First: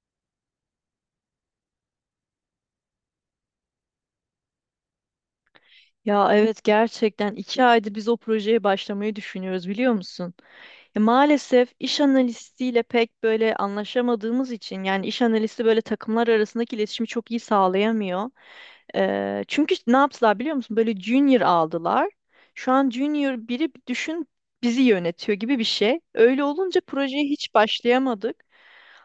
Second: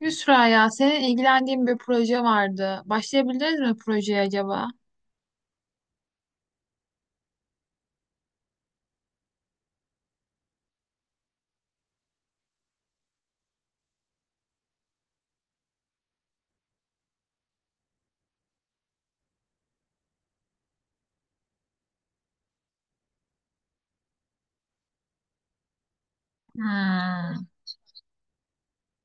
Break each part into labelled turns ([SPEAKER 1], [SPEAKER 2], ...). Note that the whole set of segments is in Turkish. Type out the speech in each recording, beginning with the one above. [SPEAKER 1] Yusra ya senin ilgilendiğin bir proje vardı. Başlayabiliriz mi projeye acaba?
[SPEAKER 2] Ya evet gerçekten 2 aydır biz o projeye başlamayı düşünüyoruz biliyor musun? Ya maalesef iş analistiyle pek böyle anlaşamadığımız için yani iş analisti böyle takımlar arasındaki iletişimi çok iyi sağlayamıyor. Çünkü ne yaptılar biliyor musun? Böyle junior aldılar. Şu an junior biri düşün bizi yönetiyor gibi bir şey. Öyle olunca projeye
[SPEAKER 1] Hmm.
[SPEAKER 2] hiç başlayamadık.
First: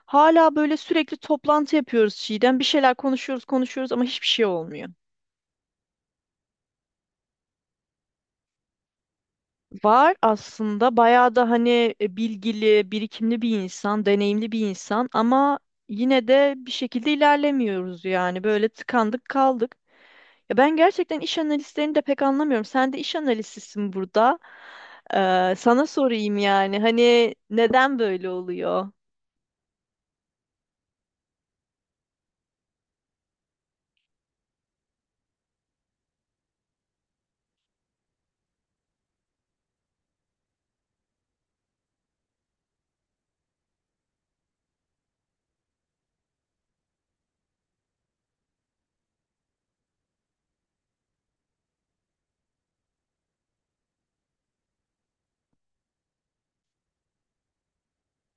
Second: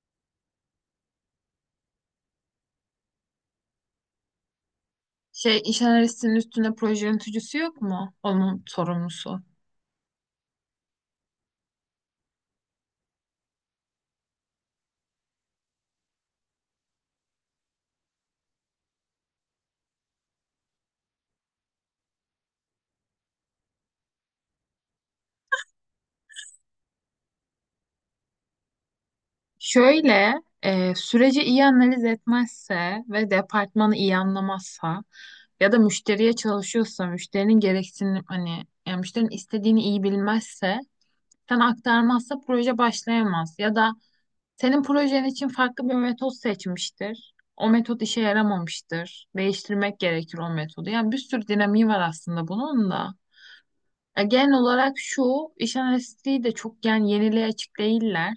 [SPEAKER 2] Hala böyle sürekli toplantı yapıyoruz Çiğdem. Bir şeyler konuşuyoruz konuşuyoruz ama hiçbir şey olmuyor.
[SPEAKER 1] Şey iş analistinin üstünde proje yöneticisi yok mu? Onun sorumlusu.
[SPEAKER 2] Var aslında bayağı da hani bilgili, birikimli bir insan, deneyimli bir insan ama yine de bir şekilde ilerlemiyoruz yani böyle tıkandık kaldık. Ya ben gerçekten iş analistlerini de pek anlamıyorum. Sen de iş analistisin burada. Sana sorayım yani hani neden böyle oluyor?
[SPEAKER 1] Şöyle, süreci iyi analiz etmezse ve departmanı iyi anlamazsa ya da müşteriye çalışıyorsa, müşterinin gereksinim hani yani müşterinin istediğini iyi bilmezse, sen aktarmazsa proje başlayamaz. Ya da senin projen için farklı bir metot seçmiştir. O metot işe yaramamıştır. Değiştirmek gerekir o metodu. Yani bir sürü dinamiği var aslında bunun da. Ya genel olarak şu, iş analistliği de çok yani yeniliğe açık değiller.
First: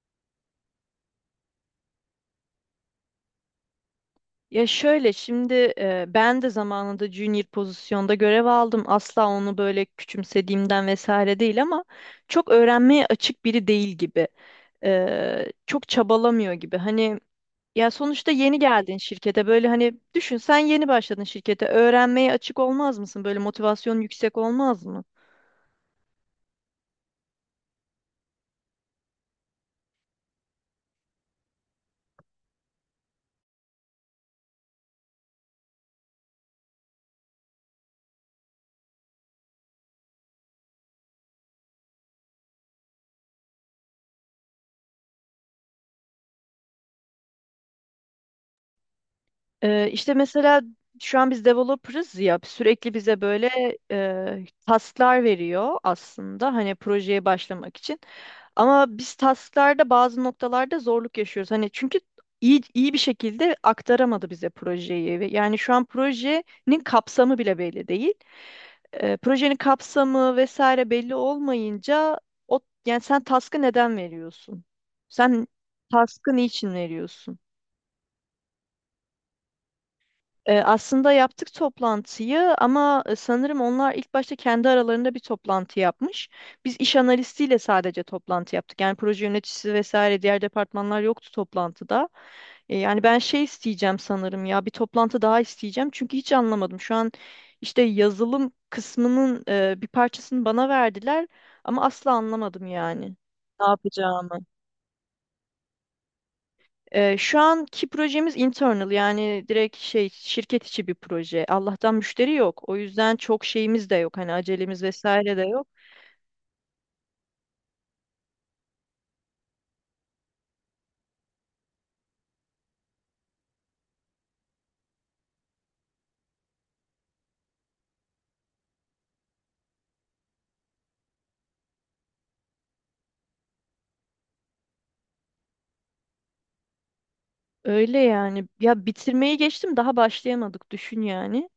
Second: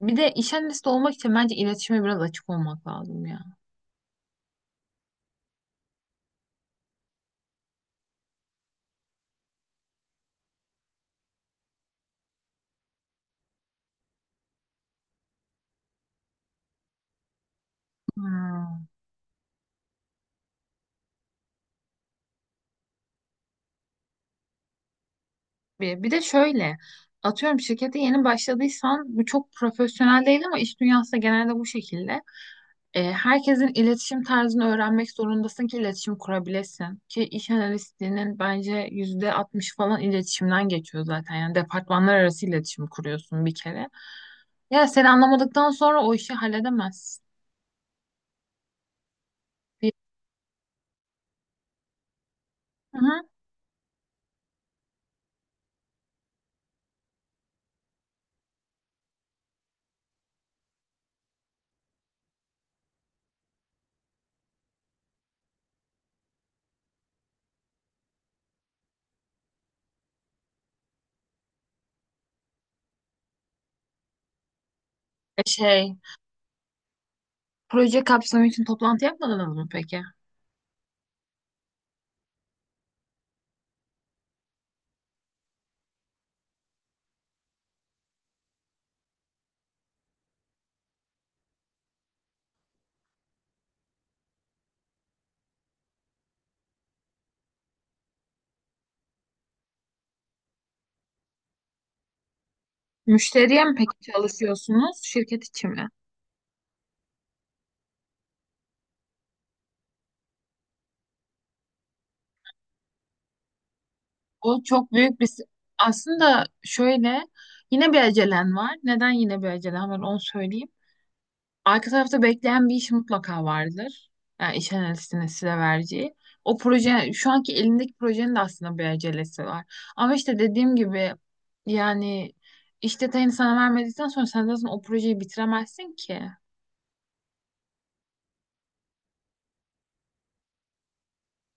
[SPEAKER 1] Bir de iş analisti olmak için bence iletişime biraz açık olmak lazım ya.
[SPEAKER 2] Ya şöyle şimdi ben de zamanında junior pozisyonda görev aldım. Asla onu böyle küçümsediğimden vesaire değil ama çok öğrenmeye açık biri değil gibi. Çok çabalamıyor gibi. Hani ya sonuçta yeni
[SPEAKER 1] Hmm.
[SPEAKER 2] geldin şirkete böyle hani düşün sen yeni başladın şirkete öğrenmeye açık olmaz mısın? Böyle motivasyon yüksek olmaz mı?
[SPEAKER 1] Bir de şöyle, atıyorum şirkete yeni başladıysan bu çok profesyonel değil ama iş dünyası da genelde bu şekilde. Herkesin iletişim tarzını öğrenmek zorundasın ki iletişim kurabilesin. Ki iş analistliğinin bence yüzde 60 falan iletişimden geçiyor zaten. Yani departmanlar arası iletişim kuruyorsun bir kere. Ya seni anlamadıktan sonra o işi halledemezsin. Bir-
[SPEAKER 2] İşte mesela şu an biz developer'ız ya sürekli
[SPEAKER 1] Hı hı.
[SPEAKER 2] bize böyle task'lar veriyor aslında hani projeye başlamak için. Ama biz task'larda bazı noktalarda zorluk yaşıyoruz. Hani çünkü iyi bir şekilde aktaramadı bize projeyi. Ve yani şu an projenin kapsamı bile belli değil. Projenin kapsamı vesaire belli olmayınca o yani sen task'ı neden veriyorsun?
[SPEAKER 1] E,
[SPEAKER 2] Sen
[SPEAKER 1] Şey,
[SPEAKER 2] task'ı niçin veriyorsun?
[SPEAKER 1] Proje kapsamı için toplantı yapmadınız mı peki?
[SPEAKER 2] Aslında yaptık toplantıyı ama sanırım onlar ilk başta kendi aralarında bir toplantı yapmış. Biz iş analistiyle sadece toplantı yaptık. Yani proje yöneticisi vesaire diğer departmanlar yoktu toplantıda. Yani ben şey isteyeceğim sanırım ya bir toplantı daha isteyeceğim. Çünkü hiç anlamadım. Şu an işte yazılım kısmının bir parçasını bana verdiler ama asla anlamadım yani.
[SPEAKER 1] Müşteriye
[SPEAKER 2] Ne
[SPEAKER 1] mi peki
[SPEAKER 2] yapacağımı.
[SPEAKER 1] çalışıyorsunuz, şirket içi mi?
[SPEAKER 2] Şu anki projemiz internal yani direkt şey şirket içi bir proje. Allah'tan müşteri yok. O yüzden çok şeyimiz de yok. Hani
[SPEAKER 1] O
[SPEAKER 2] acelemiz
[SPEAKER 1] çok büyük bir...
[SPEAKER 2] vesaire de yok.
[SPEAKER 1] Aslında şöyle, yine bir acelen var. Neden yine bir acelen var onu söyleyeyim. Arka tarafta bekleyen bir iş mutlaka vardır. Yani iş analistinin size vereceği. O proje, şu anki elindeki projenin de aslında bir acelesi var. Ama işte dediğim gibi yani iş detayını sana vermedikten sonra sen zaten o projeyi bitiremezsin ki.
[SPEAKER 2] Öyle yani. Ya bitirmeyi geçtim daha başlayamadık düşün yani.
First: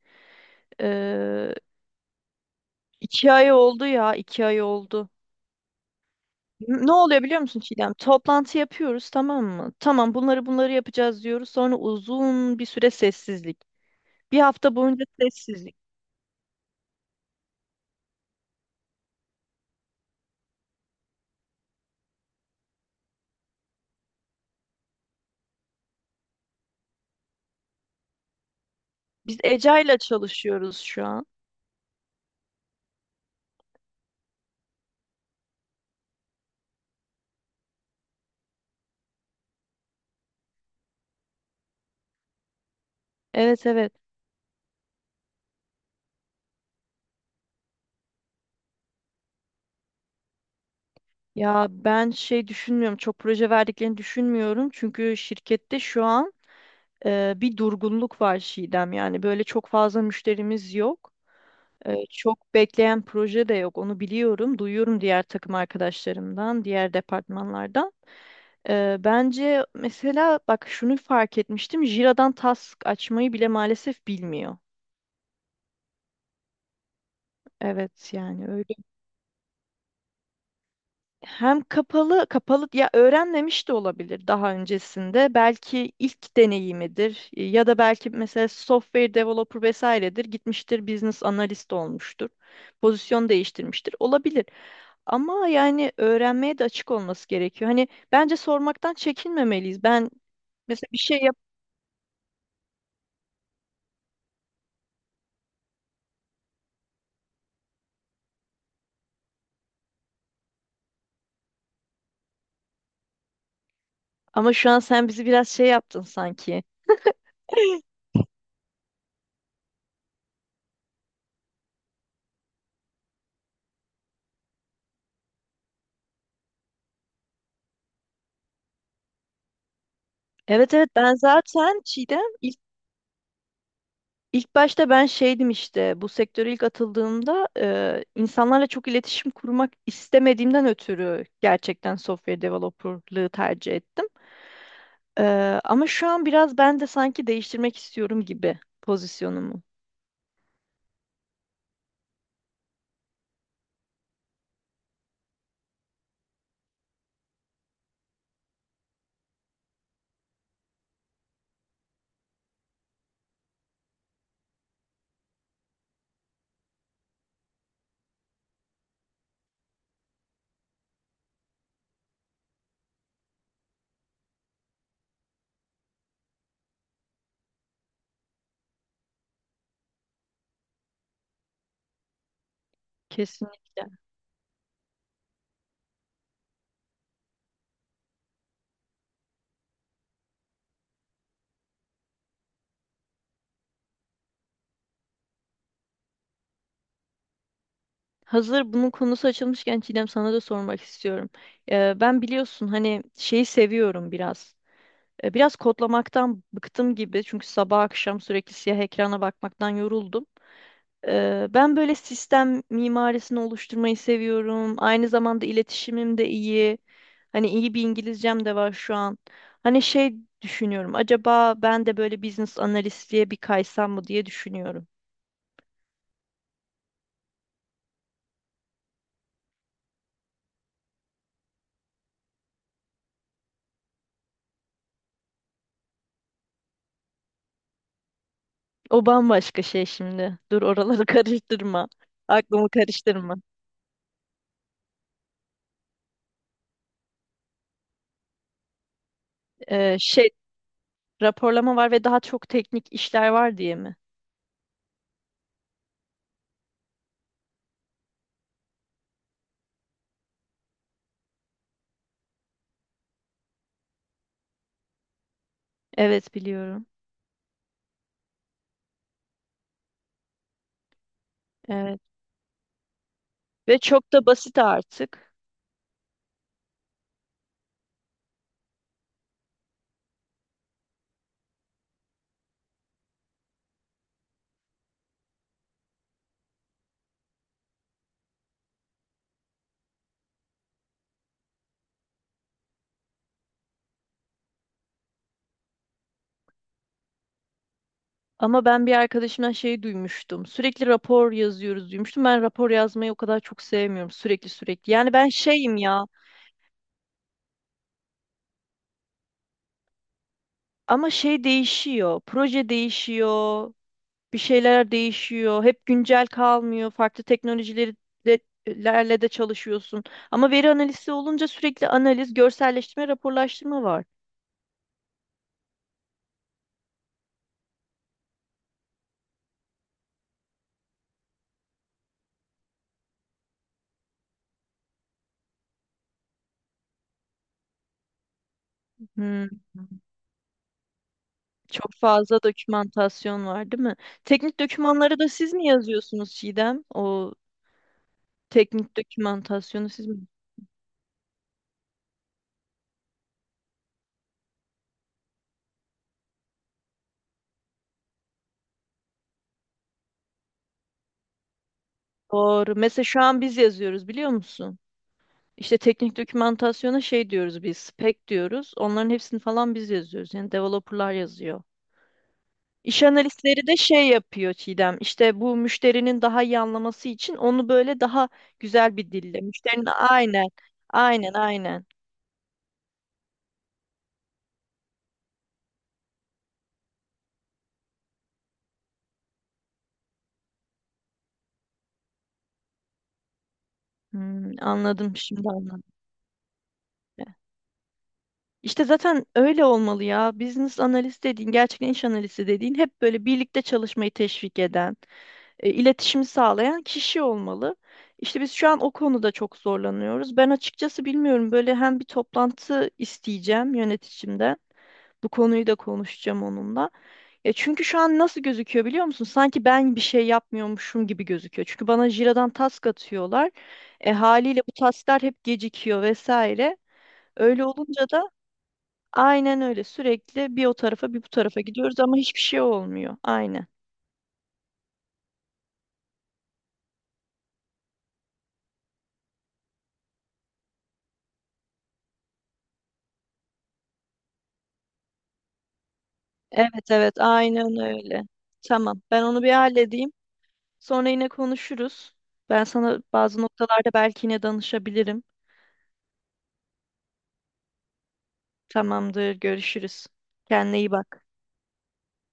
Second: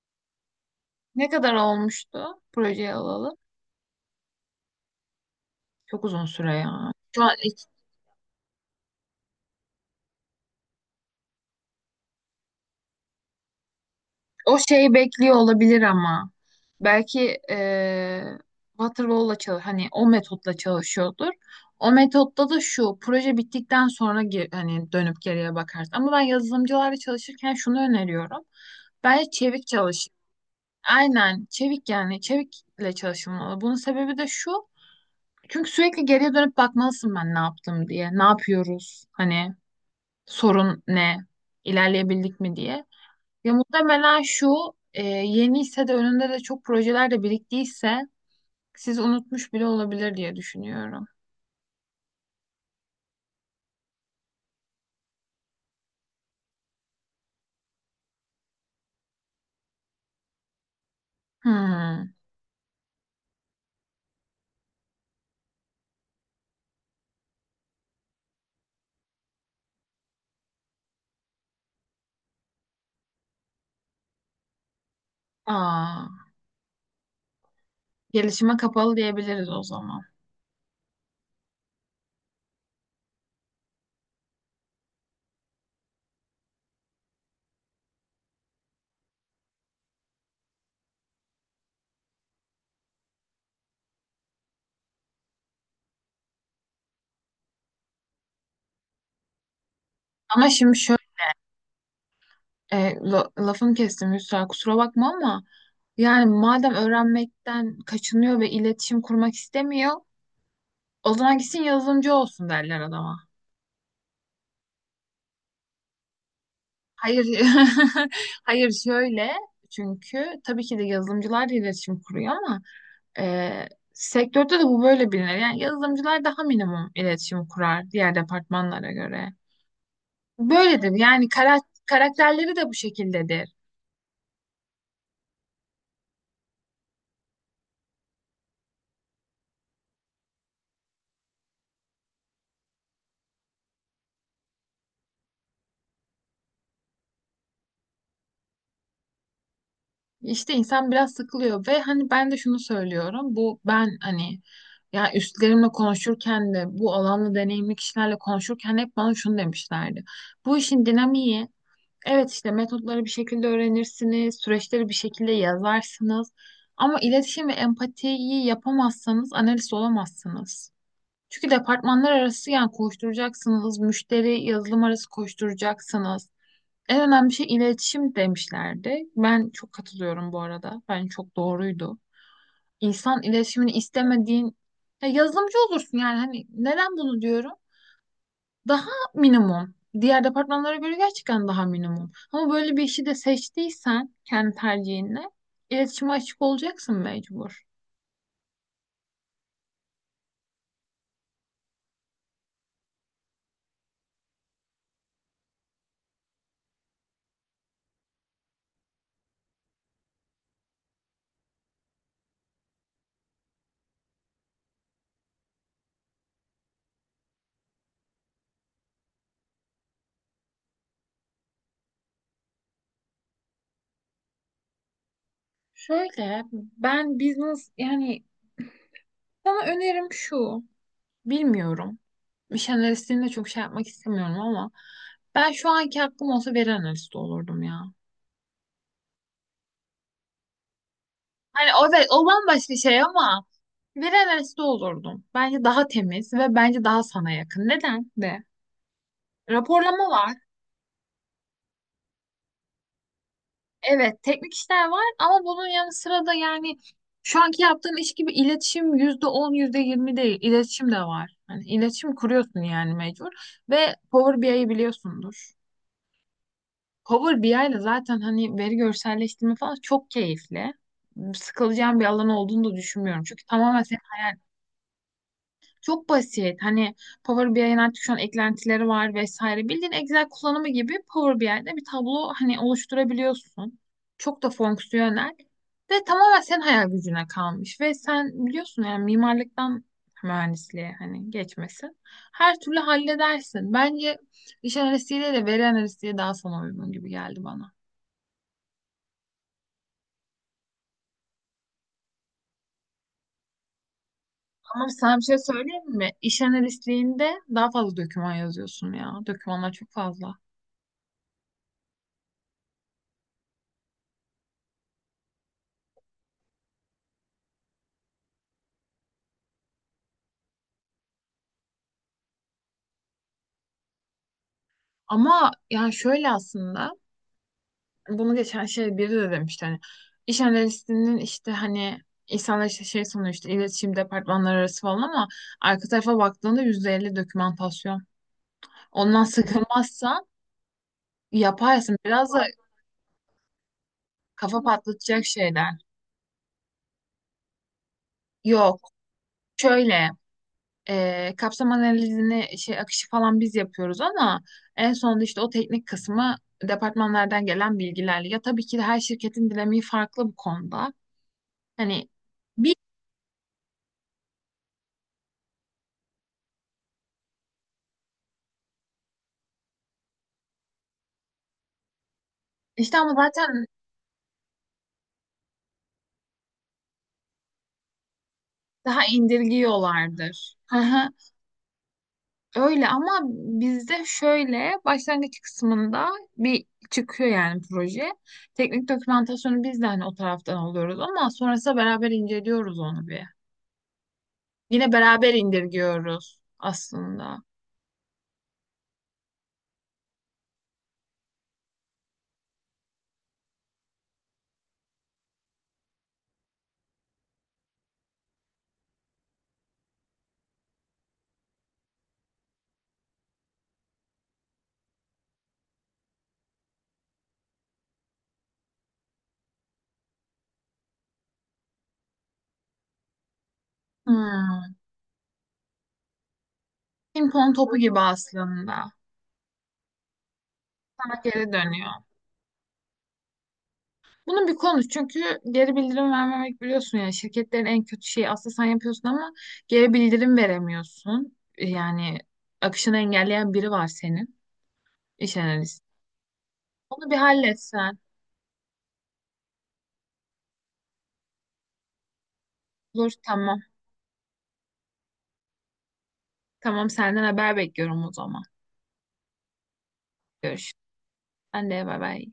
[SPEAKER 1] Ne kadar
[SPEAKER 2] Ee,
[SPEAKER 1] olmuştu projeyi
[SPEAKER 2] iki
[SPEAKER 1] alalım?
[SPEAKER 2] ay oldu ya 2 ay oldu.
[SPEAKER 1] Çok uzun süre ya.
[SPEAKER 2] Ne
[SPEAKER 1] Şu
[SPEAKER 2] oluyor
[SPEAKER 1] an
[SPEAKER 2] biliyor musun Çiğdem? Toplantı yapıyoruz tamam mı? Tamam bunları bunları yapacağız diyoruz. Sonra uzun bir süre sessizlik. Bir
[SPEAKER 1] o
[SPEAKER 2] hafta
[SPEAKER 1] şeyi
[SPEAKER 2] boyunca
[SPEAKER 1] bekliyor
[SPEAKER 2] sessizlik.
[SPEAKER 1] olabilir ama. Belki Waterfall'la çalış hani o metotla çalışıyordur. O metotta da şu proje bittikten sonra hani dönüp geriye bakarsın. Ama ben yazılımcılarla çalışırken şunu öneriyorum. Bence
[SPEAKER 2] Biz
[SPEAKER 1] çevik
[SPEAKER 2] Eca'yla ile
[SPEAKER 1] çalış.
[SPEAKER 2] çalışıyoruz şu an.
[SPEAKER 1] Aynen çevik yani çevikle çalışılmalı. Bunun sebebi de şu. Çünkü sürekli geriye dönüp bakmalısın ben ne yaptım diye. Ne yapıyoruz? Hani sorun ne? İlerleyebildik mi diye. Ya
[SPEAKER 2] Evet, evet.
[SPEAKER 1] muhtemelen şu yeni ise de önünde de çok projeler de biriktiyse siz unutmuş bile olabilir diye düşünüyorum.
[SPEAKER 2] Ya ben şey düşünmüyorum. Çok proje verdiklerini düşünmüyorum. Çünkü şirkette şu an bir durgunluk var Çiğdem. Yani böyle çok fazla müşterimiz yok.
[SPEAKER 1] Hmm.
[SPEAKER 2] Çok bekleyen proje de yok. Onu biliyorum. Duyuyorum diğer takım arkadaşlarımdan, diğer departmanlardan. Bence mesela bak şunu fark etmiştim. Jira'dan task açmayı bile maalesef bilmiyor.
[SPEAKER 1] Aa,
[SPEAKER 2] Evet yani
[SPEAKER 1] gelişime
[SPEAKER 2] öyle.
[SPEAKER 1] kapalı diyebiliriz o zaman.
[SPEAKER 2] Hem kapalı kapalı ya öğrenmemiş de olabilir daha öncesinde. Belki ilk deneyimidir ya da belki mesela software developer vesairedir. Gitmiştir business analist olmuştur. Pozisyon değiştirmiştir. Olabilir. Ama yani öğrenmeye de açık olması gerekiyor. Hani bence sormaktan çekinmemeliyiz. Ben
[SPEAKER 1] Ama şimdi
[SPEAKER 2] mesela bir
[SPEAKER 1] şöyle
[SPEAKER 2] şey yap
[SPEAKER 1] lafını kestim Yusra, kusura bakma ama yani madem öğrenmekten kaçınıyor ve iletişim kurmak istemiyor o zaman gitsin yazılımcı olsun derler adama.
[SPEAKER 2] ama şu an sen bizi biraz şey yaptın sanki.
[SPEAKER 1] Hayır hayır şöyle, çünkü tabii ki de yazılımcılar da iletişim kuruyor ama Ee, sektörde de bu böyle bilinir. Yani yazılımcılar daha minimum iletişim kurar diğer departmanlara göre.
[SPEAKER 2] Evet, evet
[SPEAKER 1] Böyledir.
[SPEAKER 2] ben
[SPEAKER 1] Yani
[SPEAKER 2] zaten Çiğdem
[SPEAKER 1] karakterleri
[SPEAKER 2] ilk,
[SPEAKER 1] de bu şekildedir.
[SPEAKER 2] ilk başta ben şeydim işte bu sektöre ilk atıldığımda insanlarla çok iletişim kurmak istemediğimden ötürü gerçekten software developerlığı tercih ettim. E, Ama şu an biraz ben de sanki değiştirmek istiyorum gibi pozisyonumu.
[SPEAKER 1] İşte insan biraz sıkılıyor ve hani ben de şunu söylüyorum. Bu ben hani ya üstlerimle konuşurken de bu alanla deneyimli kişilerle konuşurken hep bana şunu demişlerdi. Bu işin dinamiği evet işte metotları bir şekilde öğrenirsiniz, süreçleri bir şekilde yazarsınız. Ama iletişim ve empatiyi yapamazsanız analist olamazsınız. Çünkü departmanlar arası yani koşturacaksınız, müşteri yazılım arası koşturacaksınız. En önemli şey iletişim demişlerdi. Ben çok katılıyorum bu arada. Bence çok doğruydu. İnsan iletişimini
[SPEAKER 2] Kesinlikle.
[SPEAKER 1] istemediğin ya yazılımcı olursun yani hani neden bunu diyorum? Daha minimum. Diğer departmanlara göre gerçekten daha minimum. Ama böyle bir işi de seçtiysen kendi tercihinle iletişime açık olacaksın mecbur.
[SPEAKER 2] Hazır bunun konusu açılmışken Çiğdem sana da sormak istiyorum. Ben biliyorsun hani şeyi seviyorum biraz. Biraz kodlamaktan bıktım gibi çünkü sabah akşam sürekli siyah ekrana bakmaktan yoruldum. Ben böyle sistem mimarisini oluşturmayı seviyorum. Aynı zamanda iletişimim de iyi. Hani iyi bir İngilizcem de var şu an. Hani şey düşünüyorum. Acaba ben de böyle business analistliğe bir kaysam mı diye düşünüyorum.
[SPEAKER 1] Şöyle ben business yani sana önerim şu. Bilmiyorum. İş analistliğini de çok şey yapmak istemiyorum ama ben şu anki hakkım olsa veri analisti olurdum ya.
[SPEAKER 2] O bambaşka şey şimdi. Dur oraları
[SPEAKER 1] Hani
[SPEAKER 2] karıştırma.
[SPEAKER 1] o, evet, o
[SPEAKER 2] Aklımı
[SPEAKER 1] bambaşka şey
[SPEAKER 2] karıştırma.
[SPEAKER 1] ama veri analisti olurdum. Bence daha temiz ve bence daha sana yakın. Neden de?
[SPEAKER 2] Ee,
[SPEAKER 1] Raporlama
[SPEAKER 2] şey
[SPEAKER 1] var.
[SPEAKER 2] Raporlama var ve daha çok teknik işler var diye mi?
[SPEAKER 1] Evet, teknik işler var ama bunun yanı sıra da yani şu anki yaptığım iş gibi iletişim yüzde on, yüzde yirmi değil, iletişim de var. Hani iletişim kuruyorsun yani mecbur ve Power BI'yi biliyorsundur.
[SPEAKER 2] Evet biliyorum.
[SPEAKER 1] Power BI ile zaten hani veri görselleştirme falan çok keyifli. Sıkılacağım
[SPEAKER 2] Evet.
[SPEAKER 1] bir alan olduğunu da düşünmüyorum. Çünkü
[SPEAKER 2] Ve
[SPEAKER 1] tamamen
[SPEAKER 2] çok da basit artık.
[SPEAKER 1] çok basit. Hani Power BI'nin artık şu an eklentileri var vesaire. Bildiğin Excel kullanımı gibi Power BI'de bir tablo hani oluşturabiliyorsun. Çok da fonksiyonel. Ve tamamen senin hayal gücüne kalmış. Ve sen biliyorsun yani mimarlıktan mühendisliğe hani geçmesin. Her türlü halledersin. Bence iş analistliğiyle de veri analistliği daha sana uygun gibi geldi bana.
[SPEAKER 2] Ama ben bir arkadaşımdan şeyi duymuştum. Sürekli rapor yazıyoruz duymuştum. Ben rapor yazmayı o kadar çok sevmiyorum. Sürekli
[SPEAKER 1] Ama
[SPEAKER 2] sürekli. Yani
[SPEAKER 1] sana bir
[SPEAKER 2] ben
[SPEAKER 1] şey
[SPEAKER 2] şeyim
[SPEAKER 1] söyleyeyim
[SPEAKER 2] ya.
[SPEAKER 1] mi? İş analistliğinde daha fazla doküman yazıyorsun ya. Dokümanlar çok fazla.
[SPEAKER 2] Ama şey değişiyor. Proje değişiyor. Bir şeyler değişiyor. Hep güncel kalmıyor. Farklı teknolojileri de, lerle de çalışıyorsun. Ama veri analizi olunca sürekli analiz, görselleştirme, raporlaştırma var.
[SPEAKER 1] Ama yani şöyle aslında bunu geçen şey biri de demişti hani iş analistinin işte hani insanlar işte şey sanıyor işte iletişim departmanları arası falan ama arka tarafa baktığında %50 dokümantasyon. Ondan
[SPEAKER 2] Hmm.
[SPEAKER 1] sıkılmazsan
[SPEAKER 2] Çok
[SPEAKER 1] yaparsın. Biraz
[SPEAKER 2] fazla
[SPEAKER 1] da
[SPEAKER 2] dokümantasyon var, değil mi? Teknik
[SPEAKER 1] kafa
[SPEAKER 2] dokümanları
[SPEAKER 1] patlatacak
[SPEAKER 2] da siz mi
[SPEAKER 1] şeyler.
[SPEAKER 2] yazıyorsunuz Çiğdem? O
[SPEAKER 1] Yok.
[SPEAKER 2] teknik dokümantasyonu siz
[SPEAKER 1] Şöyle
[SPEAKER 2] mi?
[SPEAKER 1] kapsam analizini şey akışı falan biz yapıyoruz ama en sonunda işte o teknik kısmı departmanlardan gelen bilgilerle. Ya tabii ki de her şirketin dinamiği farklı bu konuda. Hani
[SPEAKER 2] Doğru.
[SPEAKER 1] bir
[SPEAKER 2] Mesela şu an biz yazıyoruz biliyor musun? İşte teknik dokümantasyona şey diyoruz biz, spec diyoruz. Onların hepsini falan biz yazıyoruz. Yani developerlar yazıyor.
[SPEAKER 1] İşte
[SPEAKER 2] İş
[SPEAKER 1] ama zaten
[SPEAKER 2] analistleri de şey yapıyor Çiğdem. İşte bu müşterinin daha iyi anlaması için onu böyle daha güzel
[SPEAKER 1] daha
[SPEAKER 2] bir dille. Müşterinin aynen,
[SPEAKER 1] indirgiyorlardır. Hı hı.
[SPEAKER 2] aynen, aynen.
[SPEAKER 1] Öyle ama bizde şöyle başlangıç kısmında bir çıkıyor yani proje. Teknik dokümantasyonu biz de hani o taraftan alıyoruz ama sonrasında beraber inceliyoruz onu bir.
[SPEAKER 2] Hmm,
[SPEAKER 1] Yine
[SPEAKER 2] anladım
[SPEAKER 1] beraber
[SPEAKER 2] şimdi anladım.
[SPEAKER 1] indirgiyoruz aslında.
[SPEAKER 2] İşte zaten öyle olmalı ya. Business analist dediğin, gerçekten iş analisti dediğin hep böyle birlikte çalışmayı teşvik eden, iletişimi sağlayan kişi olmalı. İşte biz şu an o konuda çok zorlanıyoruz. Ben açıkçası bilmiyorum böyle hem bir toplantı isteyeceğim yöneticimden. Bu konuyu da konuşacağım onunla. Ya çünkü şu an nasıl gözüküyor biliyor musun? Sanki ben bir şey yapmıyormuşum gibi gözüküyor. Çünkü bana Jira'dan task atıyorlar. Haliyle bu
[SPEAKER 1] Hmm.
[SPEAKER 2] tasklar hep gecikiyor vesaire.
[SPEAKER 1] Ping pong
[SPEAKER 2] Öyle
[SPEAKER 1] topu gibi
[SPEAKER 2] olunca da
[SPEAKER 1] aslında.
[SPEAKER 2] aynen öyle. Sürekli bir o tarafa
[SPEAKER 1] Sana
[SPEAKER 2] bir bu
[SPEAKER 1] geri
[SPEAKER 2] tarafa
[SPEAKER 1] dönüyor.
[SPEAKER 2] gidiyoruz ama hiçbir şey olmuyor. Aynen.
[SPEAKER 1] Bunu bir konuş çünkü geri bildirim vermemek biliyorsun yani şirketlerin en kötü şeyi aslında sen yapıyorsun ama geri bildirim veremiyorsun. Yani akışını engelleyen biri var senin, iş analisti.
[SPEAKER 2] Evet,
[SPEAKER 1] Onu
[SPEAKER 2] evet
[SPEAKER 1] bir
[SPEAKER 2] aynen
[SPEAKER 1] halletsen.
[SPEAKER 2] öyle. Tamam. Ben onu bir halledeyim. Sonra yine konuşuruz. Ben sana
[SPEAKER 1] Olur,
[SPEAKER 2] bazı
[SPEAKER 1] tamam.
[SPEAKER 2] noktalarda belki yine danışabilirim.
[SPEAKER 1] Tamam, senden haber bekliyorum o zaman.
[SPEAKER 2] Tamamdır. Görüşürüz.
[SPEAKER 1] Görüşürüz.
[SPEAKER 2] Kendine iyi bak.
[SPEAKER 1] Ben de bay bay.